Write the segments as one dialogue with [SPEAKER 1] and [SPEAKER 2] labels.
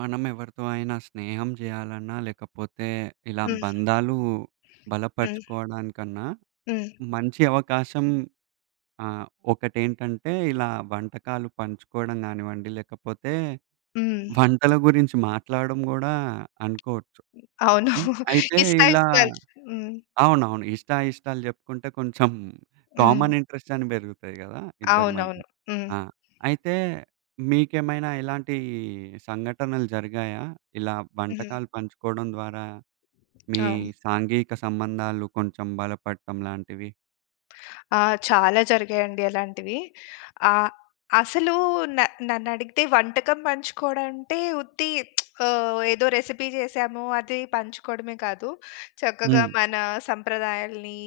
[SPEAKER 1] మనం ఎవరితో అయినా స్నేహం చేయాలన్నా లేకపోతే ఇలా
[SPEAKER 2] హ్మ్.
[SPEAKER 1] బంధాలు
[SPEAKER 2] హ్మ్.
[SPEAKER 1] బలపరుచుకోవడానికన్నా
[SPEAKER 2] హ్మ్.
[SPEAKER 1] మంచి అవకాశం ఆహ్, ఒకటేంటంటే, ఇలా వంటకాలు పంచుకోవడం గానివ్వండి లేకపోతే
[SPEAKER 2] హ్మ్.
[SPEAKER 1] వంటల గురించి మాట్లాడడం గుడా అనుకోవచ్చు.
[SPEAKER 2] అవును.
[SPEAKER 1] హ్మ్. అయితే
[SPEAKER 2] ఇష్టా
[SPEAKER 1] ఇలా
[SPEAKER 2] ఇష్టాలు హ్మ్.
[SPEAKER 1] అవునవును ఇష్టా ఇష్టాలు చెప్పుకుంటే కొంచెం
[SPEAKER 2] హ్మ్.
[SPEAKER 1] కామన్ ఇంట్రెస్టని పెరుగుతాయి గదా ఇద్దరి మధ్య.
[SPEAKER 2] అవునవును. హ్మ్.
[SPEAKER 1] ఆ! అయితే మీకేమైనా ఇలాంటి సంఘటనలు జరిగాయా? ఇలా
[SPEAKER 2] హ్మ్.
[SPEAKER 1] వంటకాలు పంచుకోవడం ద్వారా మీ
[SPEAKER 2] అవును.
[SPEAKER 1] సాంఘిక సంబంధాలు కొంచెం బలపడటం లాంటివి?
[SPEAKER 2] ఆ! చాలా జరిగాయండి అలాంటివి. ఆహ్, అసలు న నన్నడిగితే వంటకం పంచుకోవడం అంటే ఉత్తి ఆహ్, ఏదో రెసిపీ చేసాము. అది పంచుకోవడమే కాదు, చక్కగా
[SPEAKER 1] హ్మ్.
[SPEAKER 2] మన సంప్రదాయాల్ని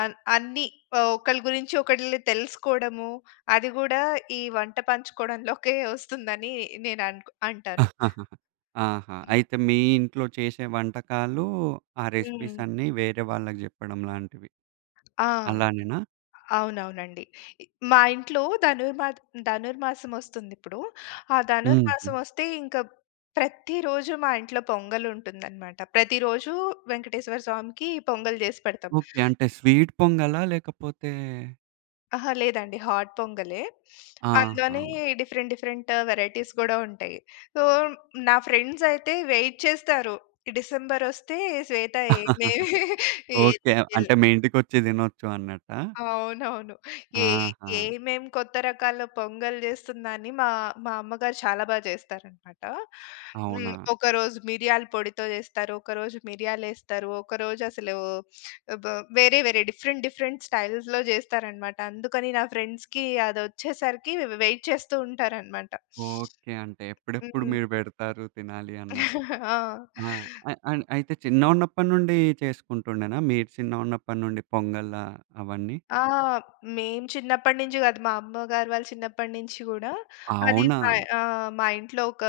[SPEAKER 2] ఆహ్, అన్ని ఒకళ్ళ గురించి ఒకళ్ళు తెలుసుకోవడము. అది కూడా ఈ వంట పంచుకోవడంలోకే వస్తుందని నేను అనుకో అంటాను.
[SPEAKER 1] ఆహా! అయితే మీ ఇంట్లో చేశే వంటకాలూ, ఆ రెసిపీస్
[SPEAKER 2] హ్మ్.
[SPEAKER 1] అన్నీ వేరే వాళ్ళకి జెప్పడం లాంటివి.
[SPEAKER 2] ఆ!
[SPEAKER 1] అలానేనా?
[SPEAKER 2] అవునవునండి. మా ఇంట్లో ధనుర్మా ధనుర్మాసం వస్తుంది ఇప్పుడు. ఆ ధనుర్మాసం
[SPEAKER 1] హ్మ్.
[SPEAKER 2] వస్తే ఇంక ప్రతి రోజు మా ఇంట్లో పొంగల్ ఉంటుందన్నమాట. ప్రతిరోజు వెంకటేశ్వర స్వామికి పొంగల్ చేసి పెడతాం.
[SPEAKER 1] ఓకె. అంటే స్వీట్ పొంగలా? లేకపోతే.
[SPEAKER 2] అహా లేదండి. హాట్ పొంగ‌లే. అందులోని
[SPEAKER 1] ఆహా!
[SPEAKER 2] డిఫరెంట్, డిఫరెంట్ వేరైటీస్ కూడా ఉంటయి. సో నా ఫ్రెండ్స్ అయితే వెయిట్ చేస్తారు. డిసెంబర్ వస్తే శ్వేత ఏందే ఏది
[SPEAKER 1] ఓకే.
[SPEAKER 2] కిల్
[SPEAKER 1] అంటే మీ ఇంటికి వచ్చి తినొచ్చు అన్నట్టా?
[SPEAKER 2] అవునవును. ఏ
[SPEAKER 1] ఆహా!
[SPEAKER 2] ఏమేం కొత్త రకాల పొంగల్ చేస్తుందా? అని మా, మా అమ్మగారు చాలా బాగా చేస్తారనమాట హ్మ్.
[SPEAKER 1] అవునా?
[SPEAKER 2] ఒకరోజు మిరియాల పొడితో చేస్తారు. ఒకరోజు మిరియాలేస్తారు. ఒకరోజు అసలు వే బ వేరే వేరే డిఫరెంట్ డిఫరెంట్ స్టైల్స్‌లో చేస్తారన్నమాట. అందుకని నా ఫ్రెండ్స్‌కి అది వచ్చేసరికి వె వెయిట్ చేస్తూ ఉంటారనమాట.
[SPEAKER 1] ఓకే. అంటే ఎప్పుడెప్పుడు
[SPEAKER 2] హ్మ్.
[SPEAKER 1] మీరు పెడతారు తినాలి అన్నట్టు.
[SPEAKER 2] ఆ!
[SPEAKER 1] ఆ! అ అ అయితే చిన్నగున్నప్పటి నుండి చేసుకుంటుండేనా మీరు చిన్నగా ఉన్నప్పటి నుండి పొంగలా అవన్నీ?
[SPEAKER 2] ఆ! మేము చిన్నప్పటి నుంచి కాదు. మా అమ్మగారు వాళ్ళ చిన్నప్పటి నుంచి కూడా అది
[SPEAKER 1] అవునా?
[SPEAKER 2] మా ఆ! మా ఇంట్లో ఒక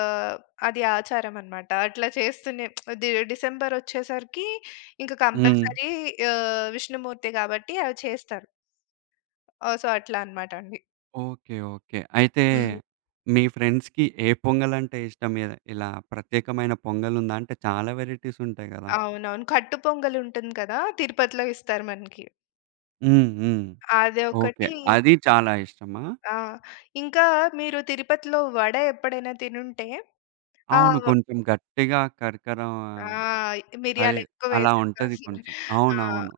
[SPEAKER 2] అది ఆచారం అన్నమాట. అట్లా చేస్తునే ది డిసెంబర్ వచ్చేసరికి ఇంక
[SPEAKER 1] హ్మ్.
[SPEAKER 2] కంపల్సరీ ఆహ్, విష్ణుమూర్తి కాబట్టి అవి చేస్తారు. ఓహ్! సో అట్లా అన్నమాట అండి.
[SPEAKER 1] Okay, okay. అయితే
[SPEAKER 2] హ్మ్.
[SPEAKER 1] మీ ఫ్రెండ్స్‌కి ఏ పొంగల్ అంటే ఇష్టం? ఇద్ ఇలా ప్రత్యేకమైన పొంగల్ ఉందా? అంటే చాలా వేరైటీస్ ఉంటాయి గదా.
[SPEAKER 2] అవునవును. కట్టు పొంగలి ఉంటుంది కదా! తిరుపతిలో ఇస్తారు మనకి.
[SPEAKER 1] హ్మ్, హ్మ్.
[SPEAKER 2] అది
[SPEAKER 1] ఓకె.
[SPEAKER 2] ఒకటి
[SPEAKER 1] అది చాలా ఇష్టమా?
[SPEAKER 2] ఆ! ఇంకా మీరు తిరుపతిలో వడ ఎప్పుడైనా తినుంటే ఆ!
[SPEAKER 1] అవును.
[SPEAKER 2] వ
[SPEAKER 1] కొంచెం గట్టిగా కరకరా
[SPEAKER 2] ఆ!
[SPEAKER 1] అది
[SPEAKER 2] మిరియాలు ఎక్కువ
[SPEAKER 1] అలా
[SPEAKER 2] వేసిస్తారు.
[SPEAKER 1] ఉంటది కొంచెం.
[SPEAKER 2] ఆ!
[SPEAKER 1] అవునవును.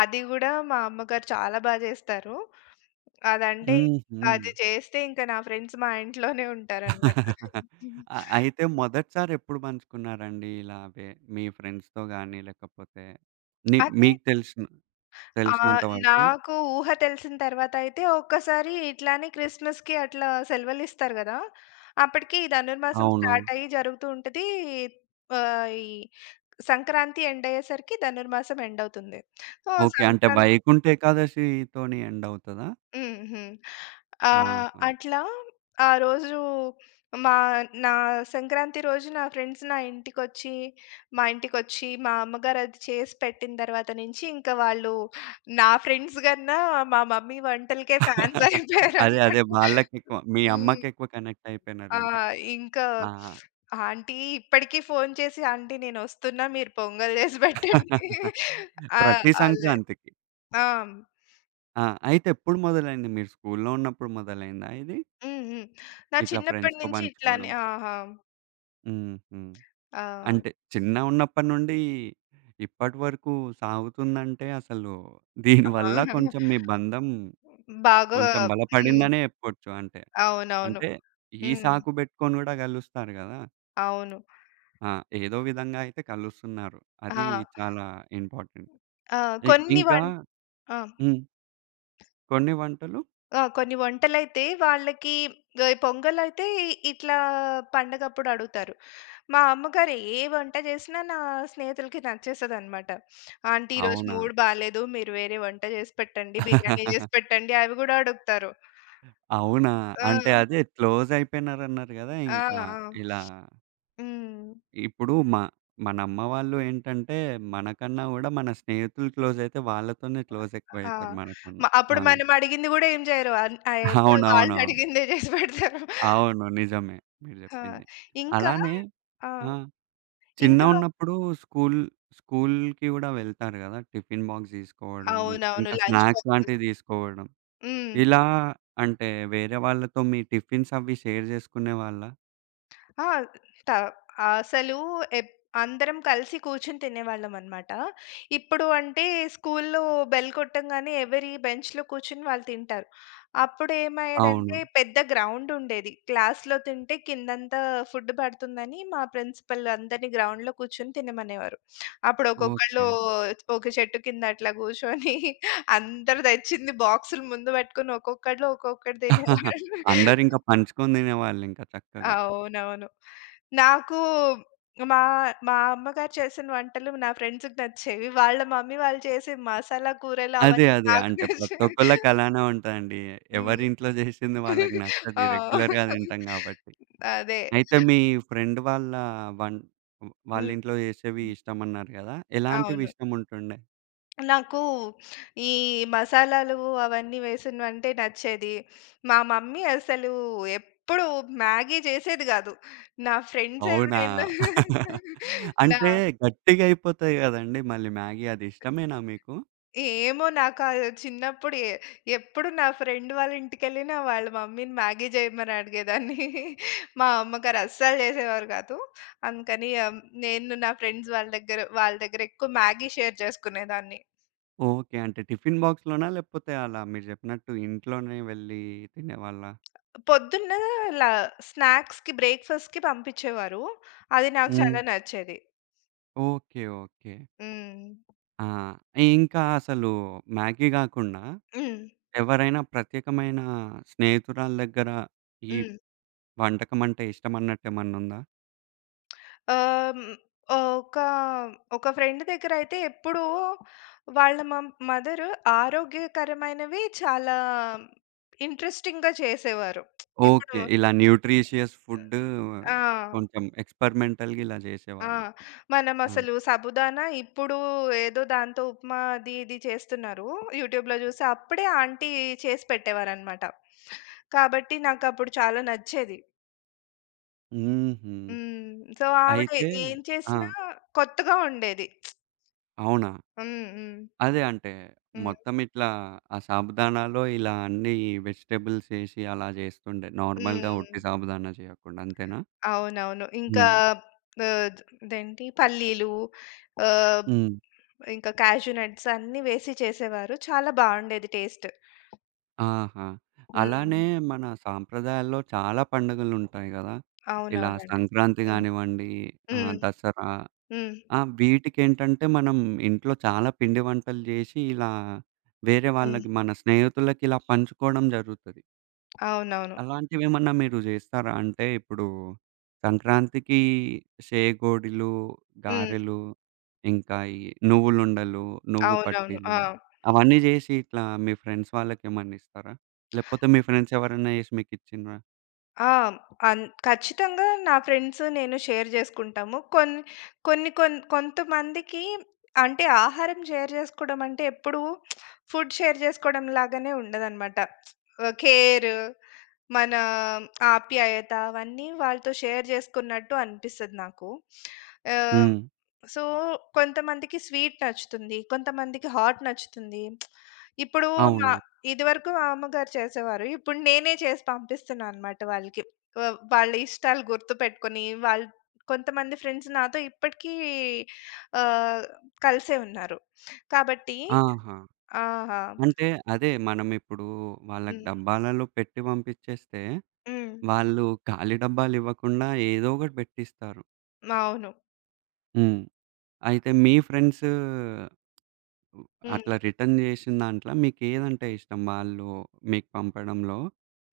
[SPEAKER 2] అది గుడా మా అమ్మగారు చాలా బా చేస్తారు. అదంటే అది
[SPEAKER 1] హుహు.
[SPEAKER 2] చేస్తే ఇంక నా ఫ్రెండ్స్ మా ఇంట్లోనే ఉంటారు అనమాట.
[SPEAKER 1] ఆహ్, అయితే మొదటిసారి ఎప్పుడు పంచుకున్నారండి ఇలాగే మీ ఫ్రెండ్స్‌తో గాని లేకపోతే నీ
[SPEAKER 2] అదే.
[SPEAKER 1] మీకు తెలిశిన తెలిశినంత
[SPEAKER 2] ఆహ్,
[SPEAKER 1] వరకు?
[SPEAKER 2] నాకు ఊహ తెలిసిన తరువాత అయితే ఒక్కసారి ఇట్లానే క్రిస్మస్‌కి అట్లా సెలవులు ఇస్తారు కదా! అప్పటికి ధనుర్మాసం
[SPEAKER 1] అవును.
[SPEAKER 2] స్టార్ట్ అయ్యి జరుగుతూ ఉంటది. ఆహ్, ఈ సంక్రాంతి ఎండ్ అయ్యేసరికి ధనుర్మాసం ఎండ్ అవుతుంది. So
[SPEAKER 1] okay. అంటే
[SPEAKER 2] సంక్రాంతి
[SPEAKER 1] వైకుంఠ ఏకాదశితోని ఎండ్ అవుతదా?
[SPEAKER 2] హుహు. ఆహ్,
[SPEAKER 1] ఆహా!
[SPEAKER 2] అట్లా ఆ రోజు మా నా సంక్రాంతి రోజు నా ఫ్రెండ్స్ నా ఇంటికొచ్చి, మా ఇంటికొచ్చి, మా అమ్మగారు అది చేసి పెట్టిన తరువాత నుంచి, ఇంకా వాళ్ళు నా ఫ్రెండ్స్ గన్నా, మా మమ్మీ వంటలకే ఫ్యాన్స్ అయిపోయారు
[SPEAKER 1] అదే, అదే.
[SPEAKER 2] అన్నమాట.
[SPEAKER 1] వాళ్ళకెక్కువ మీ
[SPEAKER 2] హ్మ్.
[SPEAKER 1] అమ్మకెక్కువ కనెక్ట్
[SPEAKER 2] ఆ!
[SPEAKER 1] అయిపోయినరింక.
[SPEAKER 2] ఇంకా
[SPEAKER 1] ఆ! అ!
[SPEAKER 2] ఆంటీ ఇప్పటికి ఫోన్ చేసి, ఆంటీ నేను వస్తున్నా. మీరు పొంగల్ చేసి పెట్టండి. ఆహ్,
[SPEAKER 1] ప్రతి
[SPEAKER 2] అల
[SPEAKER 1] సంక్రాంతికి.
[SPEAKER 2] ఆ!
[SPEAKER 1] ఆ! అయితే ఎప్పుడు మొదలైంది? మీరు స్కూల్లో ఉన్నప్పుడు మొదలైందా ఇది?
[SPEAKER 2] హ్మ్, హ్మ్. నా
[SPEAKER 1] ఇట్లా
[SPEAKER 2] చిన్నప్పటి
[SPEAKER 1] ఫ్రెండ్స్‌తో
[SPEAKER 2] నుంచి ఇట్లానే
[SPEAKER 1] పంచుకోడం.
[SPEAKER 2] ఆహా!
[SPEAKER 1] హుహు.
[SPEAKER 2] ఆ!
[SPEAKER 1] అంటే, చిన్నగా ఉన్నప్పటి నుండి ఇప్పటివరుకు సాగుతుందంటే, అసలు దీని వల్ల
[SPEAKER 2] ఆ!
[SPEAKER 1] కొంచెం మీ బంధం,
[SPEAKER 2] బాగా
[SPEAKER 1] కొంచెం
[SPEAKER 2] హ్మ్.
[SPEAKER 1] బలపడిందనే చెప్పొచ్చు. అంటే,
[SPEAKER 2] అవునవును.
[SPEAKER 1] అంటే ఈ
[SPEAKER 2] హ్మ్.
[SPEAKER 1] సాకు పెట్టుకుని కూడా కలుస్తారు కదా!
[SPEAKER 2] అవును.
[SPEAKER 1] ఆ! ఏదో విధంగా అయితే కలుస్తున్నారు. అది
[SPEAKER 2] హా!
[SPEAKER 1] చాలా ఇంపార్టెంట్.
[SPEAKER 2] ఆహ్,
[SPEAKER 1] ఇ
[SPEAKER 2] కొన్ని
[SPEAKER 1] ఇంకా
[SPEAKER 2] వన్ ఆ!
[SPEAKER 1] హ్మ్. కొన్ని వంటలు?
[SPEAKER 2] ఆ! కొన్ని వంటలైతే వాళ్ళకి ప పొంగల్ అయితే, ఇట్లా పండగ అప్పుడు అడుగుతారు. మా అమ్మగారు ఏ వంట చేసినా, నా స్నేహితులకి నచ్చేస్తది అన్నమాట. ఆంటీ ఈరోజు
[SPEAKER 1] అవునా?
[SPEAKER 2] మూడ్ బాలేదు. మీరు వేరే వంట చేసి పెట్టండి. బిర్యానీ చేసి పెట్టండి, అవి కూడా అడుగుతారు.
[SPEAKER 1] అవునా? అంటే
[SPEAKER 2] ఆ!
[SPEAKER 1] అదే క్లోజ్ అయిపోయనారు అన్నారు కదా!
[SPEAKER 2] ఆ!
[SPEAKER 1] ఇంకా
[SPEAKER 2] ఆ!
[SPEAKER 1] ఇలా
[SPEAKER 2] హ్మ్.
[SPEAKER 1] ఇప్పుడు మా మన అమ్మ వాళ్ళు ఏంటంటే, మనకన్నా కూడా మన స్నేహితులు క్లోజ్ అయితే వాళ్ళతోనే క్లోజ్
[SPEAKER 2] ఆ!
[SPEAKER 1] ఎక్కువైతారు,
[SPEAKER 2] మ
[SPEAKER 1] మనకన్నా. ఆ!
[SPEAKER 2] అప్పుడు మనం అడిగింది కూడా ఏం చెయ్యరు. అమ్ అయ్ ఎప్పుడు వాళ్ళు
[SPEAKER 1] అవునవునవును.
[SPEAKER 2] అడిగిందే చేసి పెడతారు.
[SPEAKER 1] అవును. నిజమే మీరు
[SPEAKER 2] ఆ!
[SPEAKER 1] చెప్పింది.
[SPEAKER 2] ఇంకా
[SPEAKER 1] అలానే
[SPEAKER 2] ఆ!
[SPEAKER 1] ఆహ్,
[SPEAKER 2] ఇంకా
[SPEAKER 1] చిన్నగా ఉన్నప్పుడు స్కూల్, స్కూల్‌కి కూడా వెళ్తారు కదా! టిఫిన్ బాక్స్ తీసుకోవడం,
[SPEAKER 2] అవునవును.
[SPEAKER 1] ఇంకా
[SPEAKER 2] లంచ్
[SPEAKER 1] స్నాక్స్‌
[SPEAKER 2] పంపిస్
[SPEAKER 1] లాంటివి తీసుకోవడం,
[SPEAKER 2] హ్మ్.
[SPEAKER 1] ఇలా అంటే వేరే వాళ్ళతో మీ టిఫిన్స్ అవి షేర్ చేసుకునే వాళ్ళా?
[SPEAKER 2] ఆ! స్టా అసలు ఎప్ అందరం కలిసి కూర్చొని తినేవాళ్ళం అన్నమాట. ఇప్పుడు అంటే, స్కూల్‌లో బెల్ కొట్టంగానే, ఎవరి బెంచ్‌లో కూర్చొని వాళ్ళు తింటారు. అప్పుడు ఏమయ్యేది అంటే,
[SPEAKER 1] అవును.
[SPEAKER 2] పెద్ద గ్రౌండ్ ఉండేది. క్లాస్‌లో తింటే కిందంతా ఫుడ్ పడుతుందని, మా ప్రిన్సిపల్ అందరిని గ్రౌండ్‌లో కూర్చొని తినమనేవారు. అప్పుడు ఒక్కొక్కళ్ళు,
[SPEAKER 1] ఓకే.
[SPEAKER 2] ఒక చెట్టు కింద అట్లా కూర్చొని అందరు తెచ్చింది బాక్స్‌లు ముందు పెట్టుకొని ఒక్కొక్కళ్ళు ఒక్కొక్కటి తినేవాళ్ళు.
[SPEAKER 1] అందరు ఇంకా పంచుకొని తినేవాళ్ళు ఇంకా చక్కగా.
[SPEAKER 2] అవునవును. నాకు మా మా అమ్మగారు చేసిన వంటలు నా ఫ్రెండ్స్‌కి నచ్చేవి. వాళ్ళ మమ్మీ వాళ్ళు చేసే మసాలా కూరలు
[SPEAKER 1] అదే,
[SPEAKER 2] అవన్నీ
[SPEAKER 1] అదే.
[SPEAKER 2] నాకు
[SPEAKER 1] అంటే ప్రతి
[SPEAKER 2] నచ్చేవి.
[SPEAKER 1] ఒక్కళ్ళకి అలానే ఉంటదండి. ఎవరి
[SPEAKER 2] హ్మ్.
[SPEAKER 1] ఇంట్లో చేసింది వాళ్ళకి నచ్చదు.
[SPEAKER 2] ఆ!
[SPEAKER 1] ఈ రెగ్యులర్‌గా తింటాం కాబట్టి.
[SPEAKER 2] అదే!
[SPEAKER 1] అయితే మీ ఫ్రెండ్ వాళ్ళ వన్ వాళ్ళ
[SPEAKER 2] హ్మ్.
[SPEAKER 1] ఇంట్లో చేసేవి ఇష్టం అన్నారు కదా! ఎలాంటివి
[SPEAKER 2] అవును.
[SPEAKER 1] ఇష్టం ఉంటుండే?
[SPEAKER 2] నాకు ఈ మసాలాలు అవన్నీ వేసినవంటే నచ్చేది. మా మమ్మీ అసలు ఎప్పుడు మ్యాగీ చేసేది గాదు. నా ఫ్రెండ్స్
[SPEAKER 1] అవునా!
[SPEAKER 2] ఎవరైనా నా
[SPEAKER 1] అంటే, గట్టిగా అయిపోతాయి కదండీ! మళ్ళీ మ్యాగీ, అది ఇష్టమేనా మీకు?
[SPEAKER 2] ఏమో! నాకు ఆ చిన్నప్పుడు ఎ ఎప్పుడు నా ఫ్రెండ్ వాళ్ళ ఇంటికెళ్ళినా, వాళ్ళ మమ్మీని మ్యాగీ చేయమని అడిగేదాన్ని. మా అమ్మ గారు అస్సలు చేసేవారు కాదు. అందుకని ఆహ్, నేను నా ఫ్రెండ్స్ వాళ్ళ దగ్గర వాళ్ళ దగ్గర ఎక్కువ మ్యాగీ షేర్ చేసుకునేదాన్ని.
[SPEAKER 1] ఓకే. అంటే టిఫిన్ బాక్స్‌లోనా? లేకపోతే అలా మీరు చెప్పినట్టు ఇంట్లోనే వెళ్లి తినేవాళ్ళా?
[SPEAKER 2] పొద్దున్న లా స్నాక్స్‌కి, బ్రేక్‌ఫాస్ట్‌కి పంపించేవారు. అది నాకు చాలా
[SPEAKER 1] హ్మ్.
[SPEAKER 2] నచ్చేది.
[SPEAKER 1] Okay, okay.
[SPEAKER 2] హ్మ్.
[SPEAKER 1] ఆ! ఇంకా అసలు మ్యాగీ గాకుండా,
[SPEAKER 2] హ్మ్.
[SPEAKER 1] ఎవరైనా ప్రత్యేకమైన స్నేహితురాల దగ్గర, ఈ
[SPEAKER 2] హ్మ్.
[SPEAKER 1] వంటకం అంటే ఇష్టం అన్నట్టు ఏమన్నా ఉందా?
[SPEAKER 2] ఆ! ఒక, ఒక ఫ్రెండ్ దగ్గరయితే ఎప్పుడు వాళ్ళ మ మదర్ ఆరోగ్యకరమైనవి చాలా ఇంట్రెస్టింగ్‌గా చేసేవారు. ఇప్పుడు
[SPEAKER 1] ఓకే. ఇలా న్యూట్రిషియస్ ఫుడ్
[SPEAKER 2] ఆ!
[SPEAKER 1] కొంచెం ఎక్స్పెరిమెంటల్‌గా ఇలా
[SPEAKER 2] ఆ!
[SPEAKER 1] చేసేవాళ్ళు.
[SPEAKER 2] మనం
[SPEAKER 1] ఆ!
[SPEAKER 2] అసలు సాబుదాన ఇప్పుడు ఏదో దాంతో ఉప్మా అది ఇది చేస్తున్నారు, యూట్యూబ్‌లో చూసి. అప్పుడే ఆంటీ చేసి పెట్టేవారు అన్నమాట. కాబట్టి నాకు అప్పుడు చాలా నచ్చేది.
[SPEAKER 1] హుహు.
[SPEAKER 2] హ్మ్. సో, ఆవిడ
[SPEAKER 1] అయితే
[SPEAKER 2] ఏం
[SPEAKER 1] ఆ!
[SPEAKER 2] చేసినా కొత్తగా ఉండేది.
[SPEAKER 1] అవునా?
[SPEAKER 2] హ్మ్, హ్మ్.
[SPEAKER 1] అదే అంటే,
[SPEAKER 2] హ్మ్.
[SPEAKER 1] మొత్తం ఇట్లా ఆ సాబుదానాల్లో ఇలా అన్నీ ఈ వెజిటబుల్స్ యేసి అలా జేస్తుండే,
[SPEAKER 2] హ్మ్,
[SPEAKER 1] నార్మల్‌గా ఒట్టి
[SPEAKER 2] హ్మ్.
[SPEAKER 1] సాబుదానా చేయకుండా అంతేనా?
[SPEAKER 2] అవునవును. ఇంకా
[SPEAKER 1] హ్మ్.
[SPEAKER 2] ఆహ్, ఇదేంటి పల్లీలు ఆహ్,
[SPEAKER 1] హ్మ్.
[SPEAKER 2] ఇంకా కాష్యూ నట్స్ అన్నీ వేసి చేసేవారు చాలా బాగుండేది టేస్ట్.
[SPEAKER 1] ఆహా! అలానే
[SPEAKER 2] హ్మ్.
[SPEAKER 1] మన సాంప్రదాయాల్లో చాలా పండుగలు ఉంటాయి కదా! ఇలా
[SPEAKER 2] అవునవునండి.
[SPEAKER 1] సంక్రాంతి
[SPEAKER 2] హ్మ్.
[SPEAKER 1] గానివ్వండి ఆహ్,
[SPEAKER 2] హ్మ్.
[SPEAKER 1] దసరా
[SPEAKER 2] హ్మ్.
[SPEAKER 1] ఆ! వీటికేంటంటే మనం ఇంట్లో చాలా పిండి వంటలు జేసి ఇలా వేరే
[SPEAKER 2] హ్మ్.
[SPEAKER 1] వాళ్ళకి మన స్నేహితులకి ఇలా పంచుకోవడం జరుగుతది.
[SPEAKER 2] అవునవును.
[SPEAKER 1] అలాంటివెమన్నా మీరు చేస్తారా? అంటే ఇప్పుడు సంక్రాంతికి సేగోడిలు,
[SPEAKER 2] హ్మ్.
[SPEAKER 1] గారెలు, ఇంకా ఈ నువ్వులుండలు, నువ్వు
[SPEAKER 2] అవునవును.
[SPEAKER 1] పట్టీలు
[SPEAKER 2] ఆ!
[SPEAKER 1] అవన్నీ చేసి ఇట్లా మీ ఫ్రెండ్స్ వాళ్ళకి ఏమన్నా ఇస్తారా? లేపోతే మీ ఫ్రెండ్సెవరన్నా చేసి మీకు ఇచ్చిండ్రా?
[SPEAKER 2] ఆ! అన్ ఖచ్చితంగా నా ఫ్రెండ్స్ నేను షేర్ చేసుకుంటాము. కొన కొన్ని, కొన్ని కొంతమందికి అంటే ఆహారం షేర్ చేసుకోవడం అంటే ఎప్పుడూ ఫుడ్ షేర్ చేసుకోవడం లాగానే ఉండదన్నమాట. ఆహ్, కేర్ మన ఆప్యాయత అవన్నీ వాళ్ళతో షేర్ చేసుకున్నట్టు అనిపిస్తది నాకు. ఆహ్,
[SPEAKER 1] హ్మ్.
[SPEAKER 2] సో, కొంతమందికి స్వీట్ నచ్చుతుంది, కొంతమందికి హాట్ నచ్చుతుంది. ఇప్పుడు న
[SPEAKER 1] అవును.
[SPEAKER 2] ఇది వరకు మామ్మగారు చేసేవారు. ఇప్పుడు నేనే చేసి పంపిస్తున్నాను అన్నమాట వాళ్ళకి. వ వాళ్ళ ఇష్టాలు గుర్తుపెట్టుకొని వాల్ కొంతమంది ఫ్రెండ్స్ నాతో ఇప్పటికి ఆహ్, కలిసే ఉన్నారు. కాబట్టి
[SPEAKER 1] ఆహా!
[SPEAKER 2] ఆహా!
[SPEAKER 1] అంటే అదే మనం ఇప్పుడు వాళ్ళకి
[SPEAKER 2] హ్మ్.
[SPEAKER 1] డబ్బాలలో పెట్టి పంపించేస్తే,
[SPEAKER 2] హ్మ్.
[SPEAKER 1] వాళ్ళు ఖాళీ డబ్బాలు ఇవ్వకుండా ఏదో ఒకటి పెట్టిస్తారు.
[SPEAKER 2] మావును.
[SPEAKER 1] హ్మ్. అయితే మీ ఫ్రెండ్సు
[SPEAKER 2] హ్మ్.
[SPEAKER 1] అట్లా రిటర్న్ చేశినదాంట్ల మీకు ఏదంటే ఇష్టం? వాళ్ళు మీకు పంపడంలో,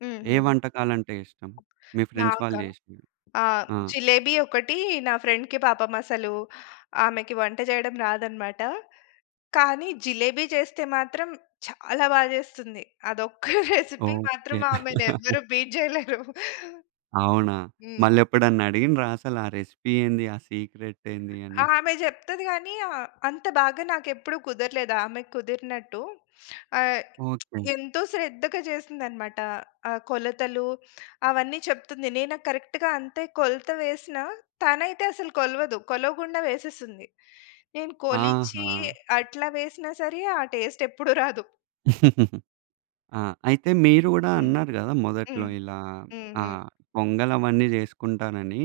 [SPEAKER 2] హ్మ్,
[SPEAKER 1] ఏ
[SPEAKER 2] హ్మ్.
[SPEAKER 1] వంటకాలంటే ఇష్టం? మీ ఫ్రెండ్స్
[SPEAKER 2] నాకా?
[SPEAKER 1] వాళ్ళు చేశ్నవి.
[SPEAKER 2] ఆ!
[SPEAKER 1] ఆ!
[SPEAKER 2] జిలేబి ఒకటి నా ఫ్రెండ్‌కి పాపం అసలు, ఆమెకి వంట చేయడం రాదన్నమాట కానీ జిలేబీ చేస్తే మాత్రం చాలా బాగా చేస్తుంది. అదొక్క రెసిపీ
[SPEAKER 1] ఓకె.
[SPEAKER 2] మాత్రం ఆమెని ఎవరు బీట్ చేయలేరు.
[SPEAKER 1] అవునా?
[SPEAKER 2] హ్మ్.
[SPEAKER 1] మళ్ళి ఎప్పుడన్నా అడిగిండ్రా అసలు ఆ రెసిపీ ఏంది? ఆ సీక్రెట్ ఏంది అని?
[SPEAKER 2] ఆమె చెప్తది గానీ అంత బాగా నాకు ఎప్పుడు కుదరలేదు. ఆమెక్కుదిరినట్టు. ఆహ్,
[SPEAKER 1] ఓకె.
[SPEAKER 2] ఎంతో శ్రద్ధగా చేస్తుందన్నమాట, ఆ కొలతలు అవన్నీ చెప్తుంది. నేను కరెక్ట్‌గా అంతే కొలత వేసినా, తనయితే అసలు కొలవదు. కొలవకుండా వేసేస్తుంది. నేను కొలిచి
[SPEAKER 1] ఆహా!
[SPEAKER 2] అట్లా వేసినా సరే ఆ టేస్ట్ ఎప్పుడు రాదు.
[SPEAKER 1] ఆ! అయితే మీరు గుడా
[SPEAKER 2] హ్మ్.
[SPEAKER 1] అన్నారు కదా! మొదట్లో
[SPEAKER 2] హ్మ్.
[SPEAKER 1] ఇలా
[SPEAKER 2] హ్మ్,
[SPEAKER 1] ఆ!
[SPEAKER 2] హ్మ్.
[SPEAKER 1] పొంగల్ అవన్నీ చేసుకుంటానని.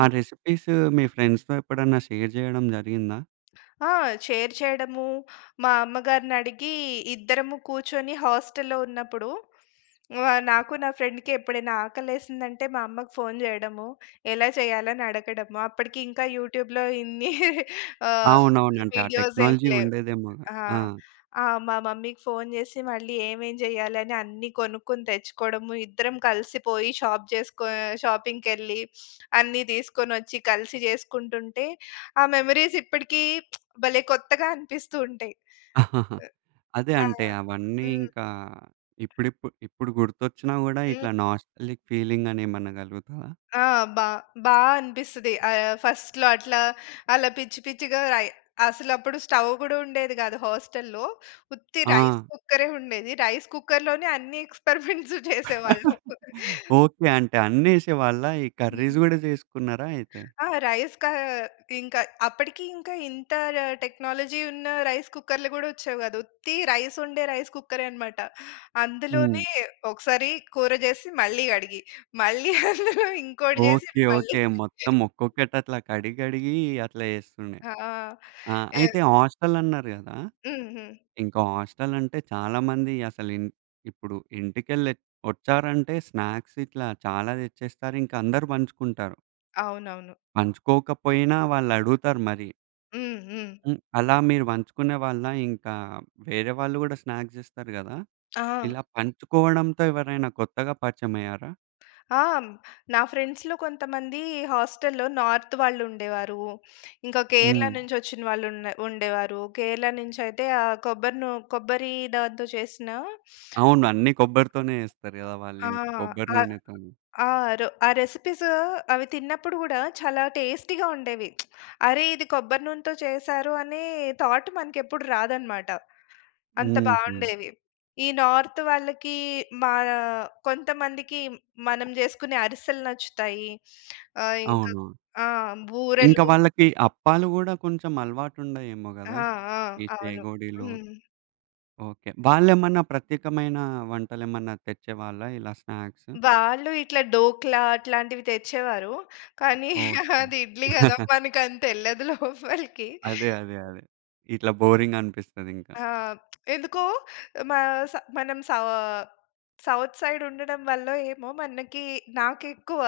[SPEAKER 1] ఆ రెసిపీసు మీ ఫ్రెండ్స్‌తో ఎప్పుడన్నా షేర్ చేయడం జరిగిందా?
[SPEAKER 2] ఆ! షేర్ చేయడమూ, మా అమ్మగారినడిగి ఇద్దరము కూర్చొని హాస్టల్‌లో ఉన్నప్పుడు ఆహ్, నాకు నా ఫ్రెండ్‌కి ఎప్పుడైనా ఆకలేసిందంటే మా అమ్మకి ఫోన్ చేయడము, ఎలా చేయాలి అని అడగడము. అప్పటికి ఇంకా యూట్యూబ్‌లో ఇన్ని ఆహ్,
[SPEAKER 1] అవునవును. అంటే ఆ
[SPEAKER 2] వీడియోస్ ఏం
[SPEAKER 1] టెక్నాలజీ
[SPEAKER 2] లేవు.
[SPEAKER 1] ఉండేదేమోగ,
[SPEAKER 2] ఆ!
[SPEAKER 1] ఆ!
[SPEAKER 2] ఆ! మా మమ్మీకి ఫోన్ చేసి మళ్ళీ ఏమేమి చేయాలని అన్ని కొనుక్కొని తెచ్చుకోవడము ఇద్దరం కలిసి పోయి షాప్ చేసుకొ ఆహ్, షాపింగ్‌కెళ్లి అన్ని తీసుకొనొచ్చి కలిసి చేసుకుంటుంటే, ఆ మెమోరీస్ ఇప్పటికీ భలే కొత్తగా అనిపిస్తూ ఉంటయి.
[SPEAKER 1] అదే
[SPEAKER 2] ఆ!
[SPEAKER 1] అంటే అవన్నీ
[SPEAKER 2] హ్మ్.
[SPEAKER 1] ఇంకా ఇప్పుడిప్పుడు ఇప్పుడు గుర్తొచ్చినా కూడా
[SPEAKER 2] హ్మ్.
[SPEAKER 1] ఇట్లా నాస్టాల్జిక్ ఫీలింగ్ అని ఏమన్నా కలుగుతదా?
[SPEAKER 2] ఆ! బా, బా అనిపిస్తది. ఆహ్, ఫస్ట్‌లో అట్లా అలా పిచ్చి పిచ్చిగా అయి అసలు అప్పుడు స్టవ్ గుడా ఉండేది గాదు హస్టల్‌లో. ఉత్తి
[SPEAKER 1] ఆ!
[SPEAKER 2] రైస్ కుక్కరే ఉండేది. రైస్ కుక్కర్‌లోనే అన్నీ ఎక్స్‌‌పరిమెంట్సు చేసేవాళ్ళం.
[SPEAKER 1] ఓకె. అంటే అన్ని ఏశే వాళ్ళ? ఈ
[SPEAKER 2] హ్మ్.
[SPEAKER 1] కర్రీస్ కూడా చేసుకున్నారా అయితె?
[SPEAKER 2] ఆ! రైస్‌కా ఇంకా అప్పటికి ఇంకా ఇంత టెక్నాలజీ ఉన్న రైస్ కుక్కర్‌లు కూడా వచ్చేవి కాదు. ఉత్తి రైస్ వండే రైస్ కుక్కరే అన్నమాట.
[SPEAKER 1] హ్మ్.
[SPEAKER 2] అందులోనే ఒకసారి కూర చేసి మళ్ళీ అడిగి, మళ్ళీ అందులో ఇంకోటి చేసి
[SPEAKER 1] ఓకె,
[SPEAKER 2] అది మళ్ళి
[SPEAKER 1] ఓకె. మొత్తం ఒక్కొక్కటి అట్లా కడిగి కడిగి అట్లా చేస్తుండే.
[SPEAKER 2] ఆ!
[SPEAKER 1] ఆ!
[SPEAKER 2] ఎవ్
[SPEAKER 1] అయితే హాస్టల్ అన్నారు గదా!
[SPEAKER 2] హుహు.
[SPEAKER 1] ఇంకా హాస్టల్ అంటే చాలా మంది అసలు ఇం ఇప్పుడు ఇంటికెళ్ళి వచ్చారంటే స్నాక్స్ ఇట్లా చాలా తెచ్చేస్తారు ఇంకా అందరు పంచుకుంటారు.
[SPEAKER 2] అవునవును.
[SPEAKER 1] పంచుకోకపోయినా వాళ్ళు అడుగుతారు మరి.
[SPEAKER 2] హ్మ్. హ్మ్.
[SPEAKER 1] హ్మ్. అలా మీరు పంచుకునే వాళ్ళా? ఇంకా వేరే వాళ్ళు కూడా స్నాక్స్ ఇస్తారు కదా!
[SPEAKER 2] ఆ!
[SPEAKER 1] ఇలా పంచుకోవడంతో ఎవరైనా కొత్తగా పరిచయమైయ్యారా?
[SPEAKER 2] ఆ! నా ఫ్రెండ్స్‌లో కొంతమంది హాస్టల్‌‌లో నార్త్ వాళ్ళు ఉండేవారు. ఇంకా కేరళ
[SPEAKER 1] హ్మ్.
[SPEAKER 2] నుంచోచ్చిన వాళ్ళు ఉన్న ఉండేవారు. కేరళ నుంచైయితే ఆ కొబ్బరి నూ కొబ్బరి దాంతో చేసిన
[SPEAKER 1] అవును. అన్ని కొబ్బరితోనే ఎస్తారు కదా! వాళ్ళు
[SPEAKER 2] ఆ!
[SPEAKER 1] ఇంకా కొబ్బరి
[SPEAKER 2] అ
[SPEAKER 1] నూనెతో‌ని.
[SPEAKER 2] ఆ రొ ఆ రెసిపీసు అవి తిన్నప్పుడు గూడా చాలా టేస్టీ‌గా ఉండేవి. అరె! ఇది కొబ్బరి నూనెతో చేసారు అనే థాట్ మనకు ఎప్పుడు రాదన్నమాట. అంత
[SPEAKER 1] హుహు.
[SPEAKER 2] బాగుండేవి. ఈ నార్త్ వాళ్ళకి మన కొంతమందికి మనం చేసుకునే అరిసెలు నచ్చుతాయి, ఆహ్, ఇంకా
[SPEAKER 1] అవును.
[SPEAKER 2] ఆ!
[SPEAKER 1] ఇంకా
[SPEAKER 2] బూరెలు.
[SPEAKER 1] వాళ్ళకి అప్పాలు కూడా కొంచెం అలవాటు ఉండాయేమో
[SPEAKER 2] ఆ!
[SPEAKER 1] కదా!
[SPEAKER 2] ఆ!
[SPEAKER 1] ఈ
[SPEAKER 2] అవును.
[SPEAKER 1] చేగోడీలు.
[SPEAKER 2] హ్మ్.
[SPEAKER 1] ఓకే. వాళ్ళేమన్నా ప్రత్యేకమైన వంటలు ఏమన్నా తెచ్చేవాళ్ళా ఇలా స్నాక్సు?
[SPEAKER 2] వాళ్ళు ఇట్లా డోక్లా అట్లాంటివి తెచ్చేవారు. కానీ
[SPEAKER 1] ఓకే.
[SPEAKER 2] అది ఇడ్లీ కదా! మనకు అంత ఎల్లదు లోపలికి.
[SPEAKER 1] అదే, అదే, అదే ఇట్లా బోరింగ్‌గానిపిస్తది ఇంకా.
[SPEAKER 2] ఆ! ఎందుకో మా స మనం సావా సౌత్ సైడ్ ఉండడం వల్లో ఏమో, మనకి నాకు ఎక్కువ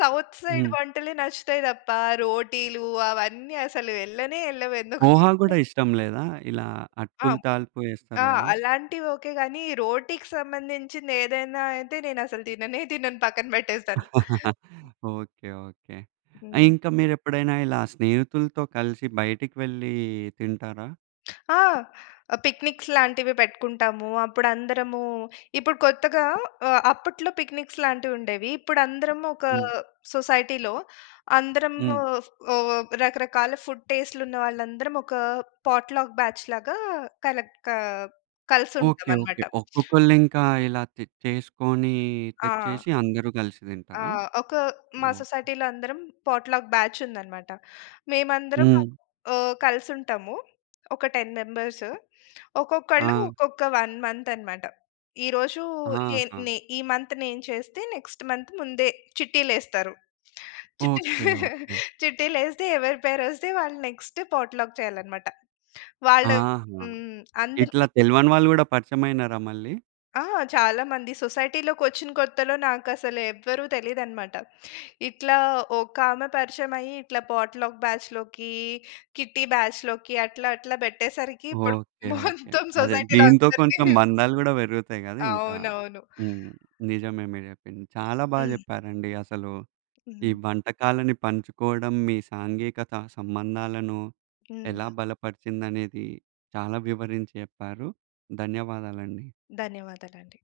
[SPEAKER 2] సౌత్ సైడ్
[SPEAKER 1] హ్మ్.
[SPEAKER 2] వంటలే నచ్చుతాయి తప్ప. రోటీలు అవన్నీ అసలు ఎళ్ళనే ఎళ్ళవు ఎందుకోమరి
[SPEAKER 1] పోహా కూడా
[SPEAKER 2] కొ
[SPEAKER 1] ఇష్టం లేదా? ఇలా
[SPEAKER 2] ఆ!
[SPEAKER 1] అటుకులు తాల్పు ఏస్తారు
[SPEAKER 2] ఆ!
[SPEAKER 1] కదా!
[SPEAKER 2] అలాంటివి ఓకే గాని. రోటికి సంబంధించింది ఏదైనా అయితే నేను అసలు తిననే తినను పక్కన పెట్టేస్తాను.
[SPEAKER 1] ఓకే. ఓకే. ఆ
[SPEAKER 2] హ్మ్.
[SPEAKER 1] ఇంకా మీరు ఎప్పుడైనా ఇలా స్నేహితులతో కలిసి బయటికి వెళ్లి తింటారా?
[SPEAKER 2] ఆ! పిక్నిక్స్ లాంటివి పెట్టుకుంటాము. అప్పుడు అందరమూ, ఇప్పుడు కొత్తగా ఆహ్, అప్పట్లో పిక్నిక్స్ లాంటివుండేవి. ఇప్పుడు అందరం ఒకా
[SPEAKER 1] హ్మ్.
[SPEAKER 2] సొసైటీ‌లో అందరము
[SPEAKER 1] హ్మ్.
[SPEAKER 2] ఉ రకరకాల ఫుడ్ టెస్ట్‌లు ఉన్న వాళ్ళందరం ఒక పాట్‌లక్ బ్యా‌చ్‌ లాగా కలక్కా కలిసి ఉంటాం
[SPEAKER 1] ఓకే. ఓకే.
[SPEAKER 2] అన‌మాట.
[SPEAKER 1] ఒక్కొక్కళ్ళు ఇంకా ఇలా చి చేసుకోనీ
[SPEAKER 2] ఆ!
[SPEAKER 1] తెచ్చేసి అందరూ గ‌లిసి
[SPEAKER 2] ఆ!
[SPEAKER 1] తింటారా?
[SPEAKER 2] ఒక మా సొసైటీ‌లో అందరం పాట్‌లక్ బ్యాచ్ ఉందన‌మాట. మేమందరం
[SPEAKER 1] హ్మ్.
[SPEAKER 2] ఆహ్, కలిసి ఉంటాము. ఒక 10 మెంబర్స్. ఒక్కొక్కళ్ళు
[SPEAKER 1] ఆ!
[SPEAKER 2] ఒక్కొక్క 1 మంత్ అన‌మాట. ఈరోజూ నేను
[SPEAKER 1] ఆహా!
[SPEAKER 2] నే ఈ మంత్ నేను చేస్తే, నెక్స్ట్ మంత్ ముందే చిట్టీలే‌స్తారు. చిట్టీలు.
[SPEAKER 1] ఓకే. ఓకే.
[SPEAKER 2] చిట్టీలు ఏ‌స్తే ఎవరి పేరు వస్తే వాళ్ళు నెక్స్ట్ పాట్‌లక్ చేయాలనమాట. వాళ్ళు
[SPEAKER 1] ఆహా!
[SPEAKER 2] హ్మ్. అందరికి
[SPEAKER 1] ఇట్లా తెలవని వాళ్ళు గూడా పరిచమైనారా మళ్ళీ?
[SPEAKER 2] ఆ! చాలా మంది సొసైటీ‌లోకొచ్చిన కొత్తలో, నాకు అసలు ఎవరు తెలీదనమాట. ఇట్లా ఒక ఆమె పరిచయం అయ్యి. ఇట్లా పాట్‌లక్ బ్యాచ్‌లోకి, కిట్టీ బ్యాచ్‌లోకి అట్లా అట్లా పెట్టేసరికి. ఇప్పుడు
[SPEAKER 1] ఓకే. ఓకే.
[SPEAKER 2] మొత్తం
[SPEAKER 1] అదే
[SPEAKER 2] సొసైటీ‌లో
[SPEAKER 1] దీంతో
[SPEAKER 2] అందరికీ
[SPEAKER 1] కొంత మందాలు గూడా పెరుగుతాయి గదా ఇంకా.
[SPEAKER 2] అవునవును.
[SPEAKER 1] హ్మ్. నిజమే మీరు చెప్పింది. చాలా బాగా
[SPEAKER 2] హ్మ్.
[SPEAKER 1] జెప్పారండి అసలు. ఈ
[SPEAKER 2] హ్మ్.
[SPEAKER 1] వంటకాలని పంచుకోడం. మీ సాంఘీ‌కత సంబంధాలను ఎలా
[SPEAKER 2] హ్మ్.
[SPEAKER 1] బలపరిచిందనేది చాలా వివరించి చెప్పారు. ధన్యవాదాలండి.
[SPEAKER 2] ధన్యవాదాలండి.